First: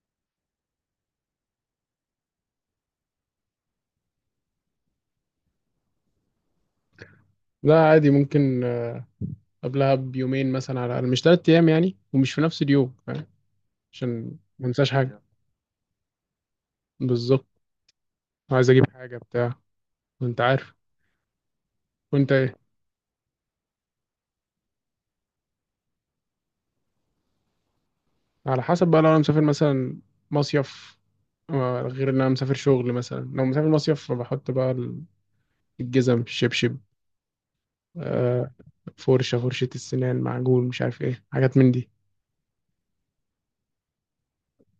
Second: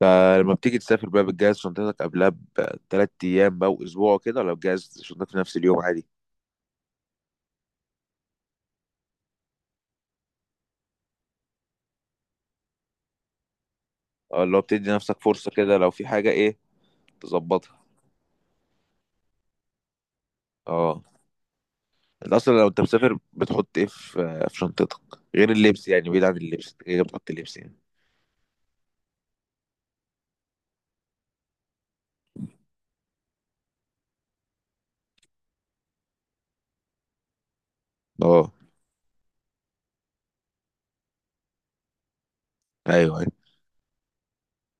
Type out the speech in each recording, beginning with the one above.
فلما بتيجي تسافر بقى بتجهز شنطتك قبلها بثلاث ايام بقى واسبوع كده، ولا بتجهز شنطتك في نفس اليوم عادي؟ لا، عادي ممكن. قبلها بيومين مثلا على الأقل، مش تلات أيام يعني، ومش في نفس اليوم. فاهم؟ عشان اه، اللي هو ما بتدي انساش نفسك حاجة. فرصة كده لو في حاجة ايه بالظبط. تظبطها. عايز أجيب حاجة بتاع. وأنت عارف. اه، وأنت انت إيه؟ اصلا لو انت مسافر بتحط ايه في شنطتك غير اللبس؟ يعني بعيد عن اللبس انت كده كده بتحط اللبس يعني. على حسب بقى. لو أنا مسافر مثلا مصيف، غير إن أنا مسافر شغل. مثلا لو مسافر مصيف، فبحط بقى الجزم، الشبشب، آه، اه. فرشة السنان، معجون، مش عارف إيه، حاجات من دي. ايوه ايوه.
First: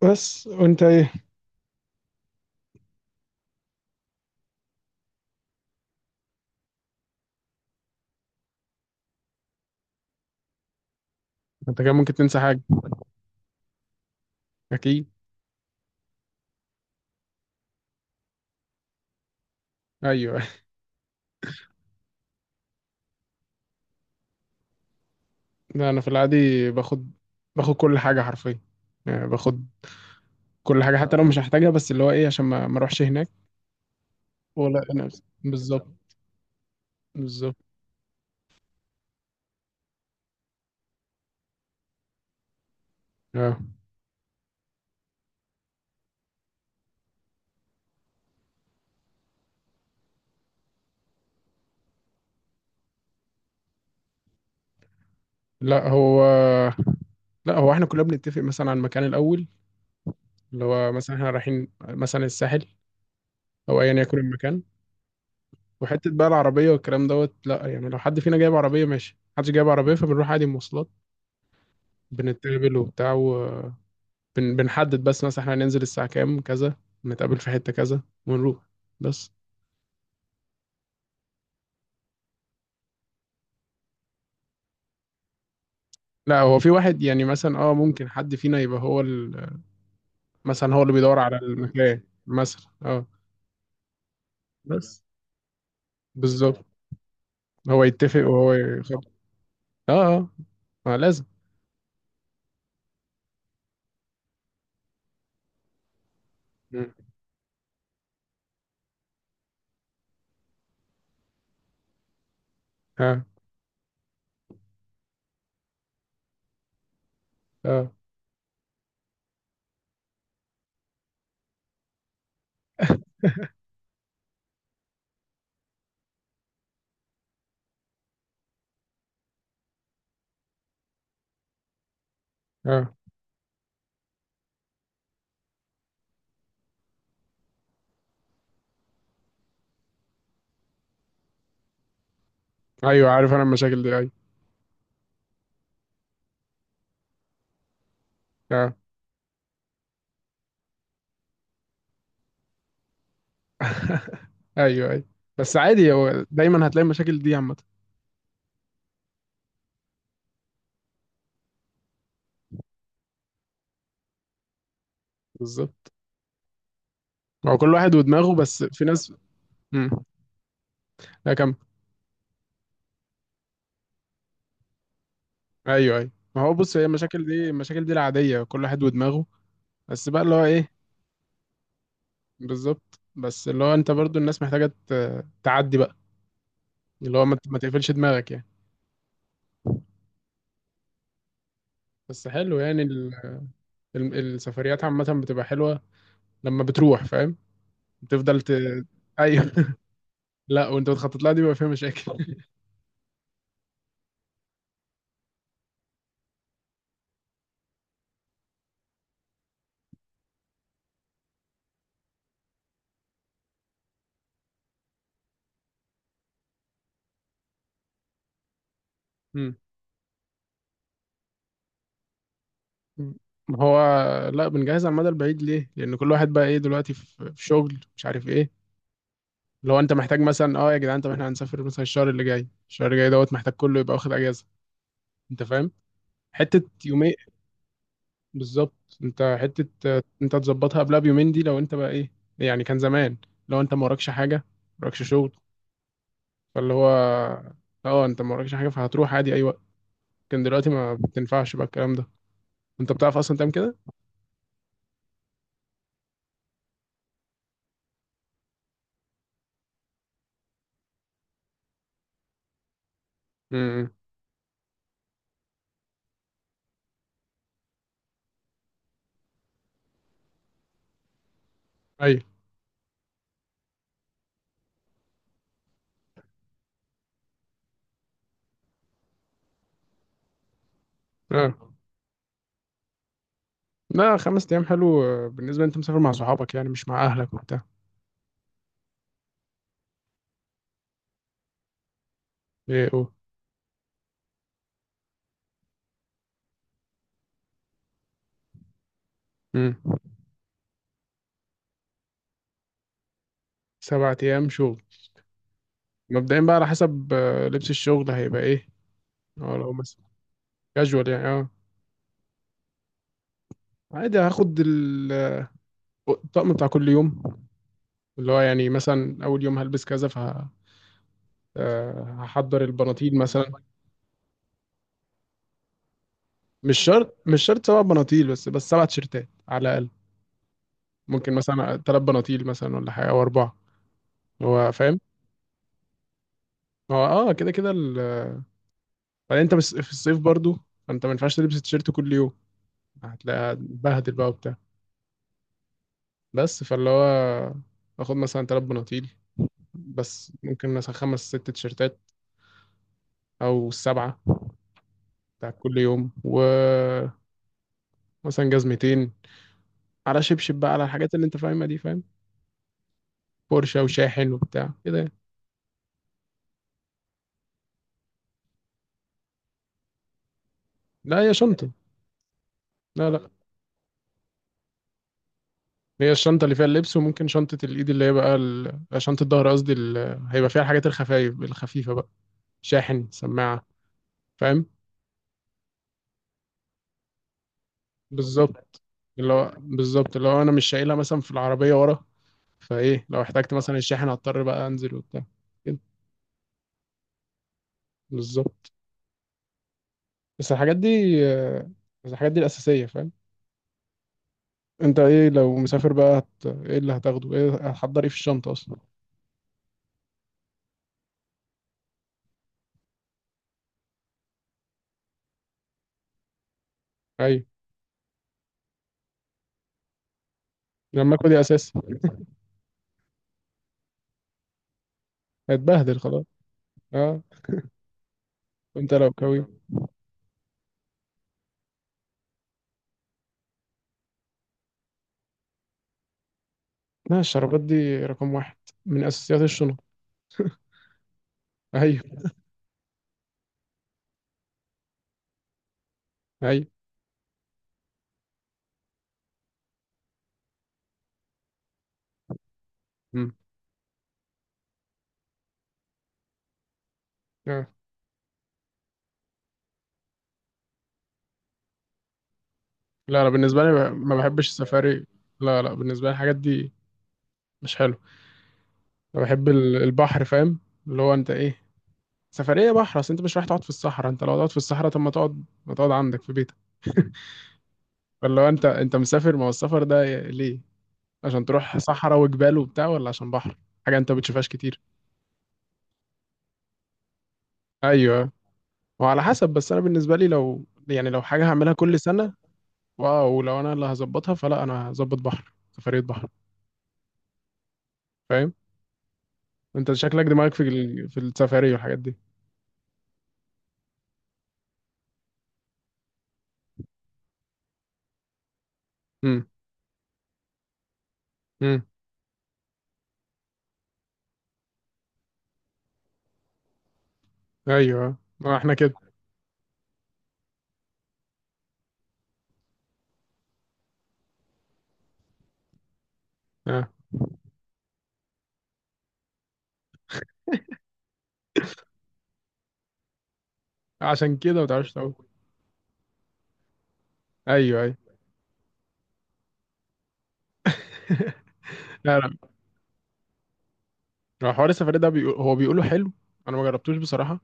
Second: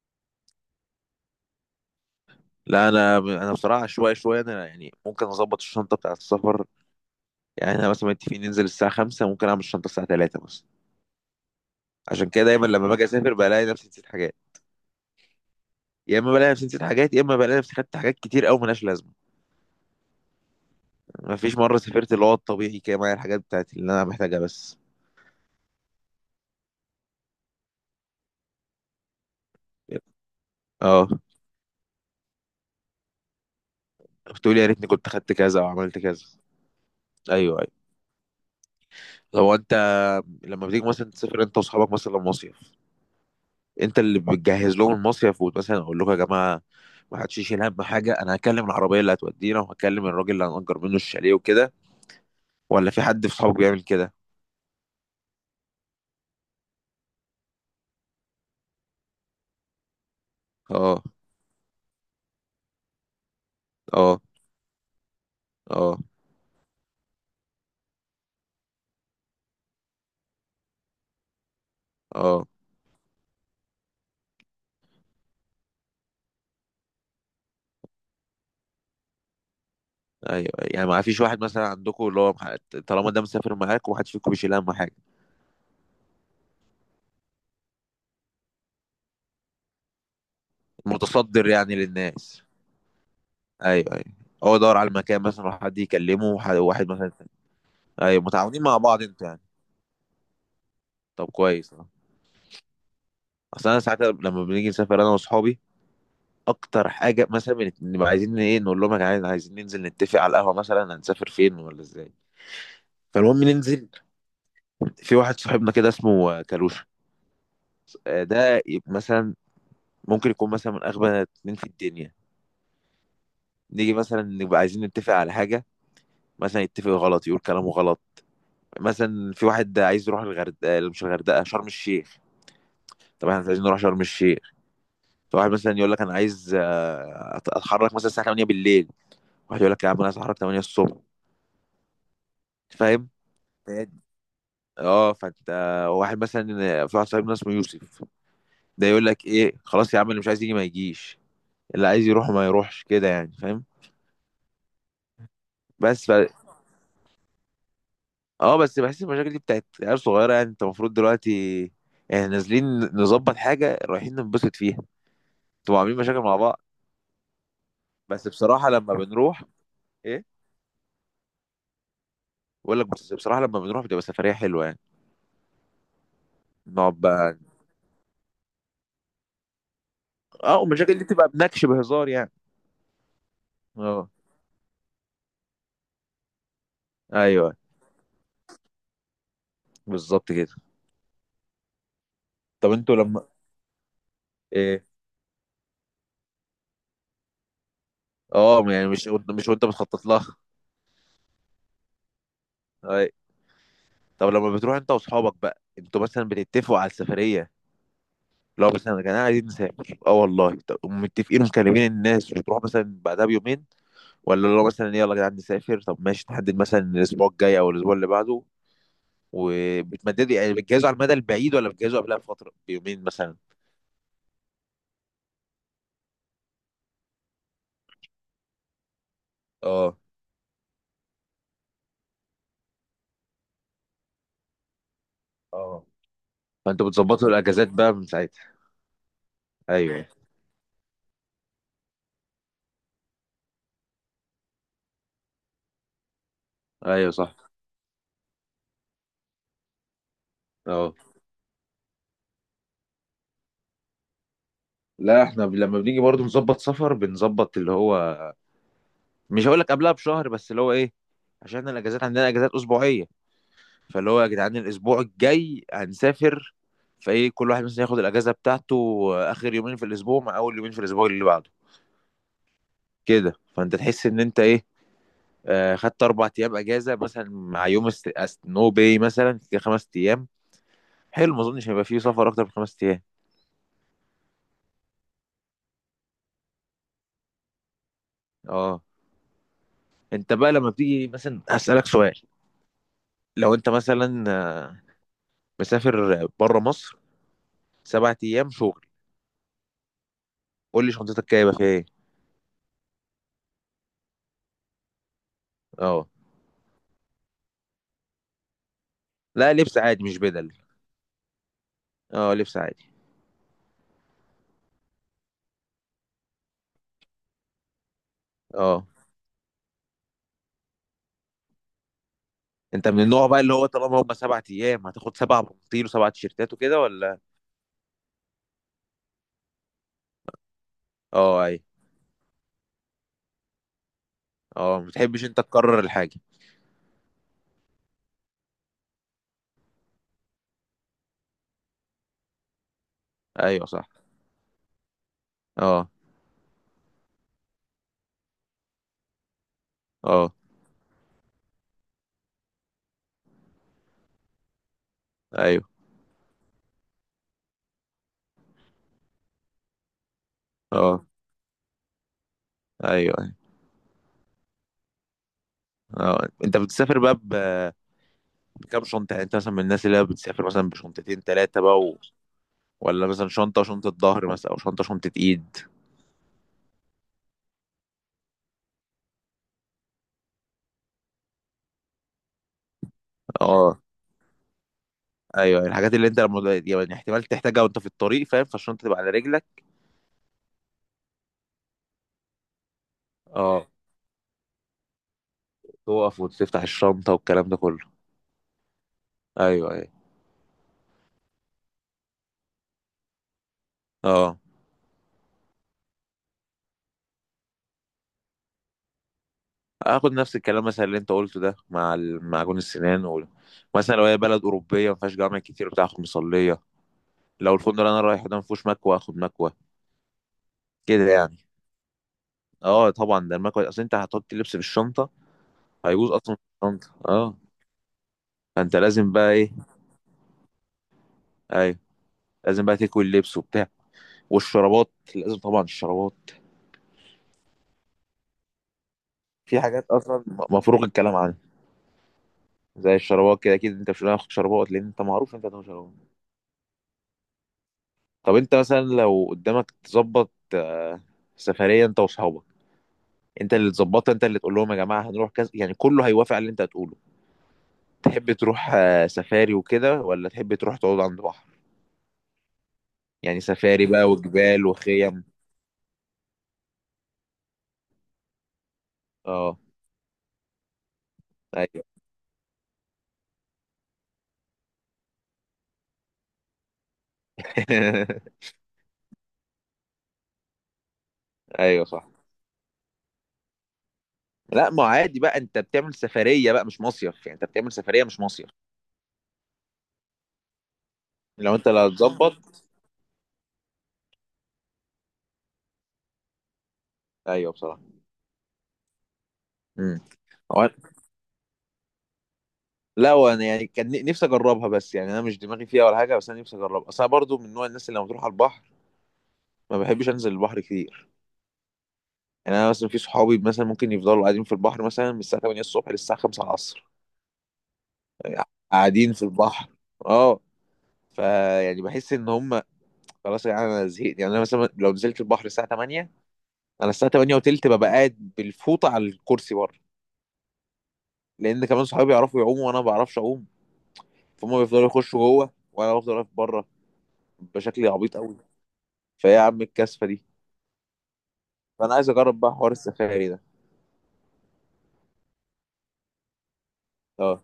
بس. وأنت إيه؟ لا، انا بصراحه شويه شويه انا يعني ممكن اظبط الشنطه بتاعه السفر، يعني احنا مثلا متفقين ننزل الساعه 5 ممكن اعمل الشنطه الساعه 3 بس. أنت كمان ممكن عشان تنسى كده حاجة. دايما لما باجي اسافر بلاقي نفسي نسيت حاجات، أكيد. يا اما بلاقي نفسي نسيت حاجات يا اما بلاقي نفسي خدت حاجات كتير قوي ملهاش لازمه. أيوه. ما فيش مره سافرت اللي هو الطبيعي كده معايا الحاجات بتاعتي اللي انا محتاجها بس. لا، أنا في العادي باخد كل حاجة حرفيا. يعني باخد كل حاجه اه. حتى لو مش هحتاجها، بس اللي هو ايه، عشان ما اروحش هناك. بتقول يا ولا ريتني انا. كنت خدت كذا او بالظبط. عملت كذا. بالظبط. ايوه ايوه. هو انت لما بتيجي مثلا تسافر انت واصحابك مثلا مصيف، اه. انت اللي بتجهز لهم المصيف، ومثلا اقول لكم يا جماعه ما حدش يشيل هم حاجه، انا هكلم العربيه اللي هتودينا وهكلم الراجل اللي هنأجر منه الشاليه وكده، ولا في حد في صحابك بيعمل كده؟ لا هو لا هو احنا كلنا بنتفق مثلا على المكان الاول. اللي هو اه، مثلا احنا رايحين مثلا الساحل، او ايا يكن اه، المكان. اه، وحته بقى العربيه والكلام دوت، لا يعني، لو حد فينا جايب عربيه ماشي، محدش جايب عربيه فبنروح عادي مواصلات. اه. بنتقابل وبتاع، وبنحدد بس مثلا احنا هننزل الساعه كام، كذا، نتقابل في حته كذا ونروح. بس. ايوه، أيوة. يعني ما فيش واحد مثلا عندكم اللي هو طالما ده مسافر معاك وواحد فيكم بيشيل اهم حاجه، لا هو في واحد يعني، مثلا ممكن حد فينا يبقى هو، مثلا هو اللي بيدور على متصدر يعني المكان للناس؟ مثلا. اه. ايوه ايوه. هو يدور على بس. المكان مثلا وحد يكلمه بالظبط. وواحد مثلا. هو يتفق ايوه، وهو متعاونين مع بعض يخبط. انتوا يعني. اه اه، ما لازم. طب كويس اه. اصل انا ساعات لما بنيجي نسافر انا واصحابي اكتر مم. حاجه مثلا بنبقى عايزين ايه، نقول لهم يا جدعان عايزين ننزل نتفق على القهوه مثلا هنسافر فين ولا ازاي. اه فالمهم ننزل. في واحد صاحبنا كده اسمه كالوشة. اه. ده مثلا ممكن يكون مثلا من اغبى اتنين في الدنيا. نيجي مثلا نبقى عايزين نتفق على حاجة، مثلا يتفق غلط يقول كلامه غلط، مثلا في واحد عايز يروح الغردقة مش الغردقة شرم الشيخ. اه. طب احنا مش عايزين نروح شرم الشيخ. فواحد مثلا يقول لك انا عايز اتحرك مثلا الساعة 8 بالليل، واحد يقول لك يا عم انا عايز اتحرك 8 الصبح، فاهم؟ ايوه، عارف انا المشاكل دي. ايوه. اه، فانت. واحد مثلا في واحد صاحبنا اسمه يوسف، اه. ده يقول لك ايه خلاص يا عم اللي مش عايز يجي ما يجيش اللي عايز يروح ما يروحش، كده يعني فاهم. ايوه ايوه. بس عادي، بس. هو دايما هتلاقي المشاكل دي عامه. اه، بس بحس المشاكل دي بتاعت عيال صغيره، يعني انت المفروض دلوقتي يعني نازلين نظبط حاجه رايحين ننبسط فيها، انتوا بالظبط. عاملين مشاكل مع بعض. ما هو كل واحد بس ودماغه. بس بصراحه في لما ناس. بنروح امم. ايه، لا كم. بقول لك بس بصراحه لما بنروح بتبقى سفريه حلوه يعني. ايوه ايوه. ما هو بص، هي نقعد المشاكل بقى. دي، المشاكل دي العاديه، كل واحد ودماغه. بس بقى اللي هو اه، ايه؟ والمشاكل دي بتبقى بنكش بهزار يعني. بالظبط. بس اللي هو انت اه، برضو، الناس محتاجه تعدي بقى. اللي هو ايوه ما تقفلش دماغك يعني. بالظبط كده. بس حلو طب يعني انتوا لما السفريات ايه، عامة بتبقى حلوة. لما بتروح فاهم، بتفضل اه يعني مش ايوه. وانت بتخطط لها لا، وانت بتخطط لها دي بيبقى فيها مشاكل. اي. طب لما بتروح انت واصحابك بقى انتوا مثلا بتتفقوا على السفريه، لو مثلا يا جماعه عايزين نسافر اه والله، طب متفقين ومكلمين الناس وتروح مثلا بعدها بيومين، ولا لو مثلا يلا يا جدعان نسافر طب ماشي تحدد مثلا الاسبوع الجاي او الاسبوع اللي بعده، مم. وبتمددوا يعني بتجهزوا على المدى البعيد ولا بتجهزوا قبلها بفتره بيومين مثلا؟ ما هو لا، بنجهز على المدى البعيد. ليه؟ لأن كل واحد بقى ايه دلوقتي، في شغل، مش عارف ايه. لو انت اه محتاج مثلا، يا جدعان، طب احنا هنسافر مثلا الشهر اللي جاي. الشهر اللي جاي دوت محتاج كله يبقى واخد اجازة. انت فاهم؟ اه، حتة فانتوا يومين. بتظبطوا الاجازات بقى من ساعتها. بالظبط، انت حتة. ايوه انت تظبطها قبلها بيومين، دي لو انت بقى ايه. يعني كان زمان، لو انت ما وراكش حاجة، ما وراكش شغل، فاللي هو ايوه صح اه انت ما وراكش حاجه فهتروح عادي اي وقت. لكن دلوقتي ما اه. بتنفعش بقى الكلام ده. انت بتعرف اصلا تعمل كده. لا احنا لما بنيجي برضو نظبط سفر بنظبط اللي هو مش هقول لك قبلها بشهر بس اللي هو ايه، عشان احنا الاجازات عندنا اجازات اسبوعيه. امم. فاللي هو يا جدعان الاسبوع الجاي هنسافر، فايه كل واحد مثلا ياخد الاجازه بتاعته اخر يومين في الاسبوع مع اول يومين في الاسبوع اللي بعده ايوه. كده، فانت تحس ان انت ايه خدت 4 ايام اجازه مثلا مع يوم نو باي مثلا كده 5 ايام، حلو ما اظنش اه. هيبقى فيه سفر اكتر من 5 ايام. لا، خمس ايام حلو. بالنسبه انت مسافر مع صحابك يعني، مش مع اهلك وبتاع. اه، انت بقى لما بتيجي مثلا هسألك سؤال. ايه. اوه. لو انت مثلا مسافر بره مصر 7 ايام شغل امم. قول لي شنطتك جايبه فيها ايه. سبعة ايام شغل. اه. مبدئيا بقى، على حسب لبس الشغل هيبقى ايه. لا، اه لو لبس مثلا، عادي مش بدل. كاجوال يعني. اه. اه لبس عادي. عادي، هاخد الطقم بتاع كل يوم. اللي هو يعني اه، مثلا، اول يوم هلبس كذا ف هحضر انت من البناطيل النوع بقى اللي مثلا. هو طالما هم 7 ايام هتاخد 7 بناطيل وسبع تيشيرتات مش وكده شرط ولا؟ مش شرط سبع بناطيل، بس سبع تيشيرتات على الاقل. ممكن اه اي، مثلا ثلاث بناطيل مثلا، ولا حاجه او اربعه. هو اه ما فاهم. بتحبش انت تكرر الحاجه. هو كده كده بعدين انت بس في الصيف برضو، فانت ما ينفعش تلبس تيشيرت كل يوم. هتلاقي ايوه صح. هتبهدل بقى وبتاع. اه. بس فاللي هو، باخد مثلا ثلاث بناطيل، بس اه ممكن مثلا خمس ست تيشيرتات، او السبعه بتاع ايوه كل يوم. ومثلا جزمتين، على شبشب بقى، على اه. الحاجات اللي انت فاهمها دي. فاهم. ايوه ايوه. بورشه وشاحن وبتاع كده يعني. اه، انت بتسافر بقى بكام شنطه؟ يعني انت مثلا من الناس اللي هي بتسافر مثلا لا، بشنطتين هي ثلاثه شنطه. بقى و... ولا لا مثلا لا. شنطه ظهر مثلا، او شنطه ايد؟ هي الشنطة اللي فيها اللبس، وممكن شنطة الإيد اللي هي بقى ال... آه، شنطة الظهر قصدي هيبقى فيها الحاجات الخفايف الخفيفة بقى، شاحن، سماعة. اه، فاهم. ايوه ايوه. الحاجات اللي انت لما يعني احتمال تحتاجها وانت في الطريق فاهم، بالظبط. فالشنطه تبقى على اللي رجلك. هو بالظبط، اللي هو أنا مش شايلها مثلا في العربية ورا. فإيه، لو احتجت اه، مثلا الشاحن، هضطر بقى أنزل وبتاع. كده. تقف وتفتح الشنطه والكلام ده كله. بالظبط. ايوه ايوه بس الحاجات دي آه، بس الحاجات دي الأساسية. فاهم. اه. أنت إيه لو مسافر بقى إيه اللي هتاخده، إيه هتحضر، إيه في الشنطة أصلا؟ اخد نفس الكلام مثلا اللي انت قلته ده مع معجون السنان و... مثلا لو هي بلد اوروبيه ما فيهاش جامع كتير بتاع اخد مصليه، أيوة. لو الفندق اللي انا رايحه ده ما فيهوش مكوه اخد مكوه، كده لما يعني. دي أساسي. اه طبعا ده المكوه، اصل انت هتحط اللبس في الشنطه هتبهدل هيبوظ خلاص. اصلا في الشنطه أه. اه. فانت وأنت لو لازم بقى كوي. ايه. ايوه، لازم بقى تكوي اللبس وبتاع، والشرابات لازم، طبعا الشرابات. لا، الشرابات دي رقم واحد، من أساسيات في الشنط. حاجات اصلا مفروغ الكلام عنها أيوه زي الشرابات، كده اكيد انت مش هتاخد شرابات لان انت معروف انت هتاخد شرابات. أيوه. طب انت مثلا لو قدامك تظبط سفرية انت واصحابك، مم. انت اللي تظبطها انت اللي تقول لهم يا جماعة هنروح كذا يعني كله هيوافق على اللي انت هتقوله. آه. تحب تروح سفاري وكده ولا تحب تروح تقعد عند بحر؟ لا، أنا يعني بالنسبة لي سفاري ما بقى ما بحبش وجبال السفاري. وخيم. لا لا، بالنسبة لي الحاجات دي مش حلو. أنا بحب اه البحر. فاهم. اللي هو أنت إيه؟ ايوه سفرية بحر، أصل أنت مش رايح تقعد في الصحراء. أنت لو تقعد في الصحراء، طب ما تقعد عندك في بيتك. فاللي هو أنت مسافر، ما هو السفر ده ليه؟ عشان تروح ايوه صح. صحراء وجبال وبتاع، ولا عشان بحر؟ حاجة أنت ما بتشوفهاش لا، كتير. ما عادي بقى انت بتعمل سفرية بقى مش مصيف، يعني انت بتعمل سفرية مش أيوه. مصيف. وعلى حسب. بس أنا بالنسبة لي، لو حاجة لو انت هعملها اللي كل سنة، هتظبط. واو، لو انا اللي هظبطها فلا، انا هظبط بحر. سفرية بحر. ايوه بصراحة. فاهم. انت امم. شكلك دماغك في السفاري والحاجات دي. لا، وانا يعني كان نفسي اجربها، بس يعني انا مش دماغي فيها ولا حاجه، بس انا نفسي اجربها اصل انا برضو من نوع الناس اللي لما تروح على البحر امم. ما بحبش انزل البحر كتير. امم. يعني انا مثلا في صحابي مثلا ممكن يفضلوا قاعدين في البحر مثلا من الساعه 8 الصبح للساعه 5 العصر، ايوه، يعني ما احنا كده. قاعدين في البحر اه. فيعني بحس ان هم خلاص، يعني انا زهقت، يعني انا مثلا لو نزلت البحر الساعه 8 آه. انا الساعه 8 وتلت ببقى قاعد بالفوطه على الكرسي بره، لان كمان صحابي يعرفوا يعوموا وانا ما بعرفش اعوم. عشان فهم كده ما بيفضلوا تعرفش تقول. يخشوا جوه وانا بفضل واقف بره ايوه بشكل ايوه. عبيط قوي. فيا عم الكاسفه دي. فانا عايز لا لا. اجرب بقى حوار السفاري ده هو حوار السفاري ده بيقول... هو بيقوله حلو. انا ما جربتوش بصراحة. اه.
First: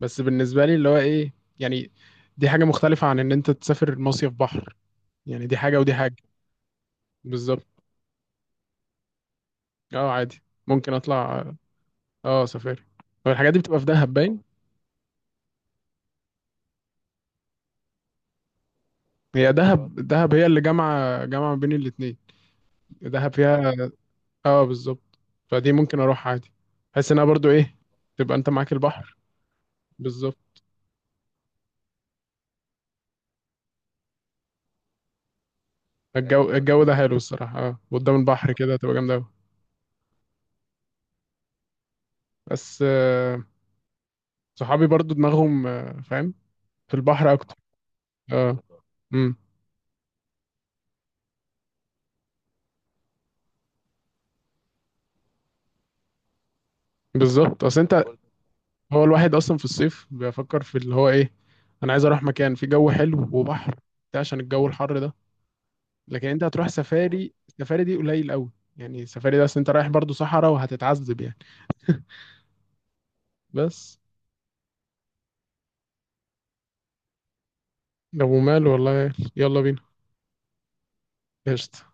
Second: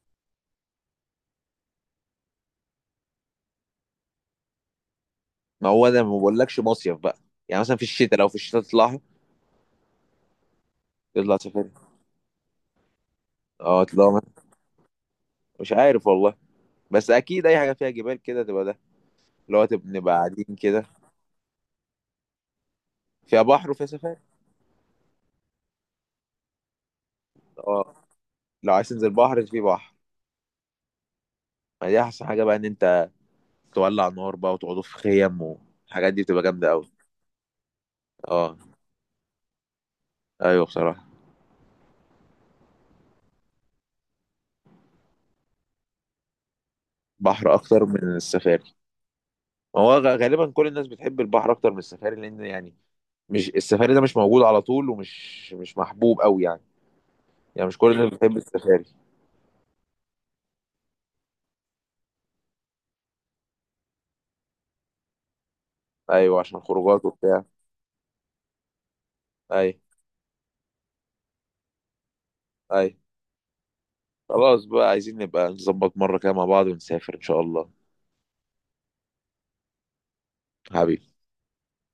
بس بالنسبة لي اللي هو ايه، يعني، دي حاجة مختلفة عن ان انت تسافر مصيف بحر. يعني دي ما حاجة هو ودي ده حاجة. ما بقولكش مصيف بقى، يعني بالظبط. مثلا في الشتاء لو في الشتاء تطلعها، اه، عادي ممكن تطلع اطلع. سفاري. اه سفاري. هو الحاجات دي بتبقى اه في تطلع دهب باين. مثلا مش عارف والله، بس اكيد اي حاجه فيها جبال كده تبقى ده هي اللي هو تبقى دهب، نبقى دهب هي قاعدين اللي كده جامعة، جامعة بين الاتنين. دهب فيها بحر فيها، وفيها سفاري اه، بالظبط. فدي ممكن اروح عادي، بحيث انها برضو ايه، اه. تبقى انت معاك لو عايز تنزل البحر. بحر في بحر، بالظبط. ما دي احسن حاجه بقى ان انت تولع نار بقى وتقعدوا في خيم والحاجات دي بتبقى الجو جامده الجو قوي ده حلو الصراحه، قدام البحر اه كده تبقى جامده قوي. ايوه بصراحه. بس، صحابي برضو دماغهم فاهم، في البحر بحر اكتر. اكتر من اه. السفاري. امم. ما هو غالبا كل الناس بتحب البحر اكتر من السفاري لان يعني مش السفاري ده مش موجود على طول، ومش مش محبوب قوي يعني. بالظبط، يعني مش اصل كل انت. الناس بتحب السفاري. هو الواحد اصلا في الصيف بيفكر في اللي هو ايه، انا عايز اروح مكان فيه جو حلو وبحر. ده عشان الجو الحر ده. لكن ايوه انت عشان هتروح خروجات سفاري، وبتاع السفاري دي قليل قوي. يعني السفاري ده، اصل انت اي رايح برضو صحراء، وهتتعذب يعني. اي. بس. خلاص بقى، عايزين نبقى نظبط مرة كده مع بعض ونسافر ان شاء الله. لو مال والله يلا بينا. حبيبي. قشطة.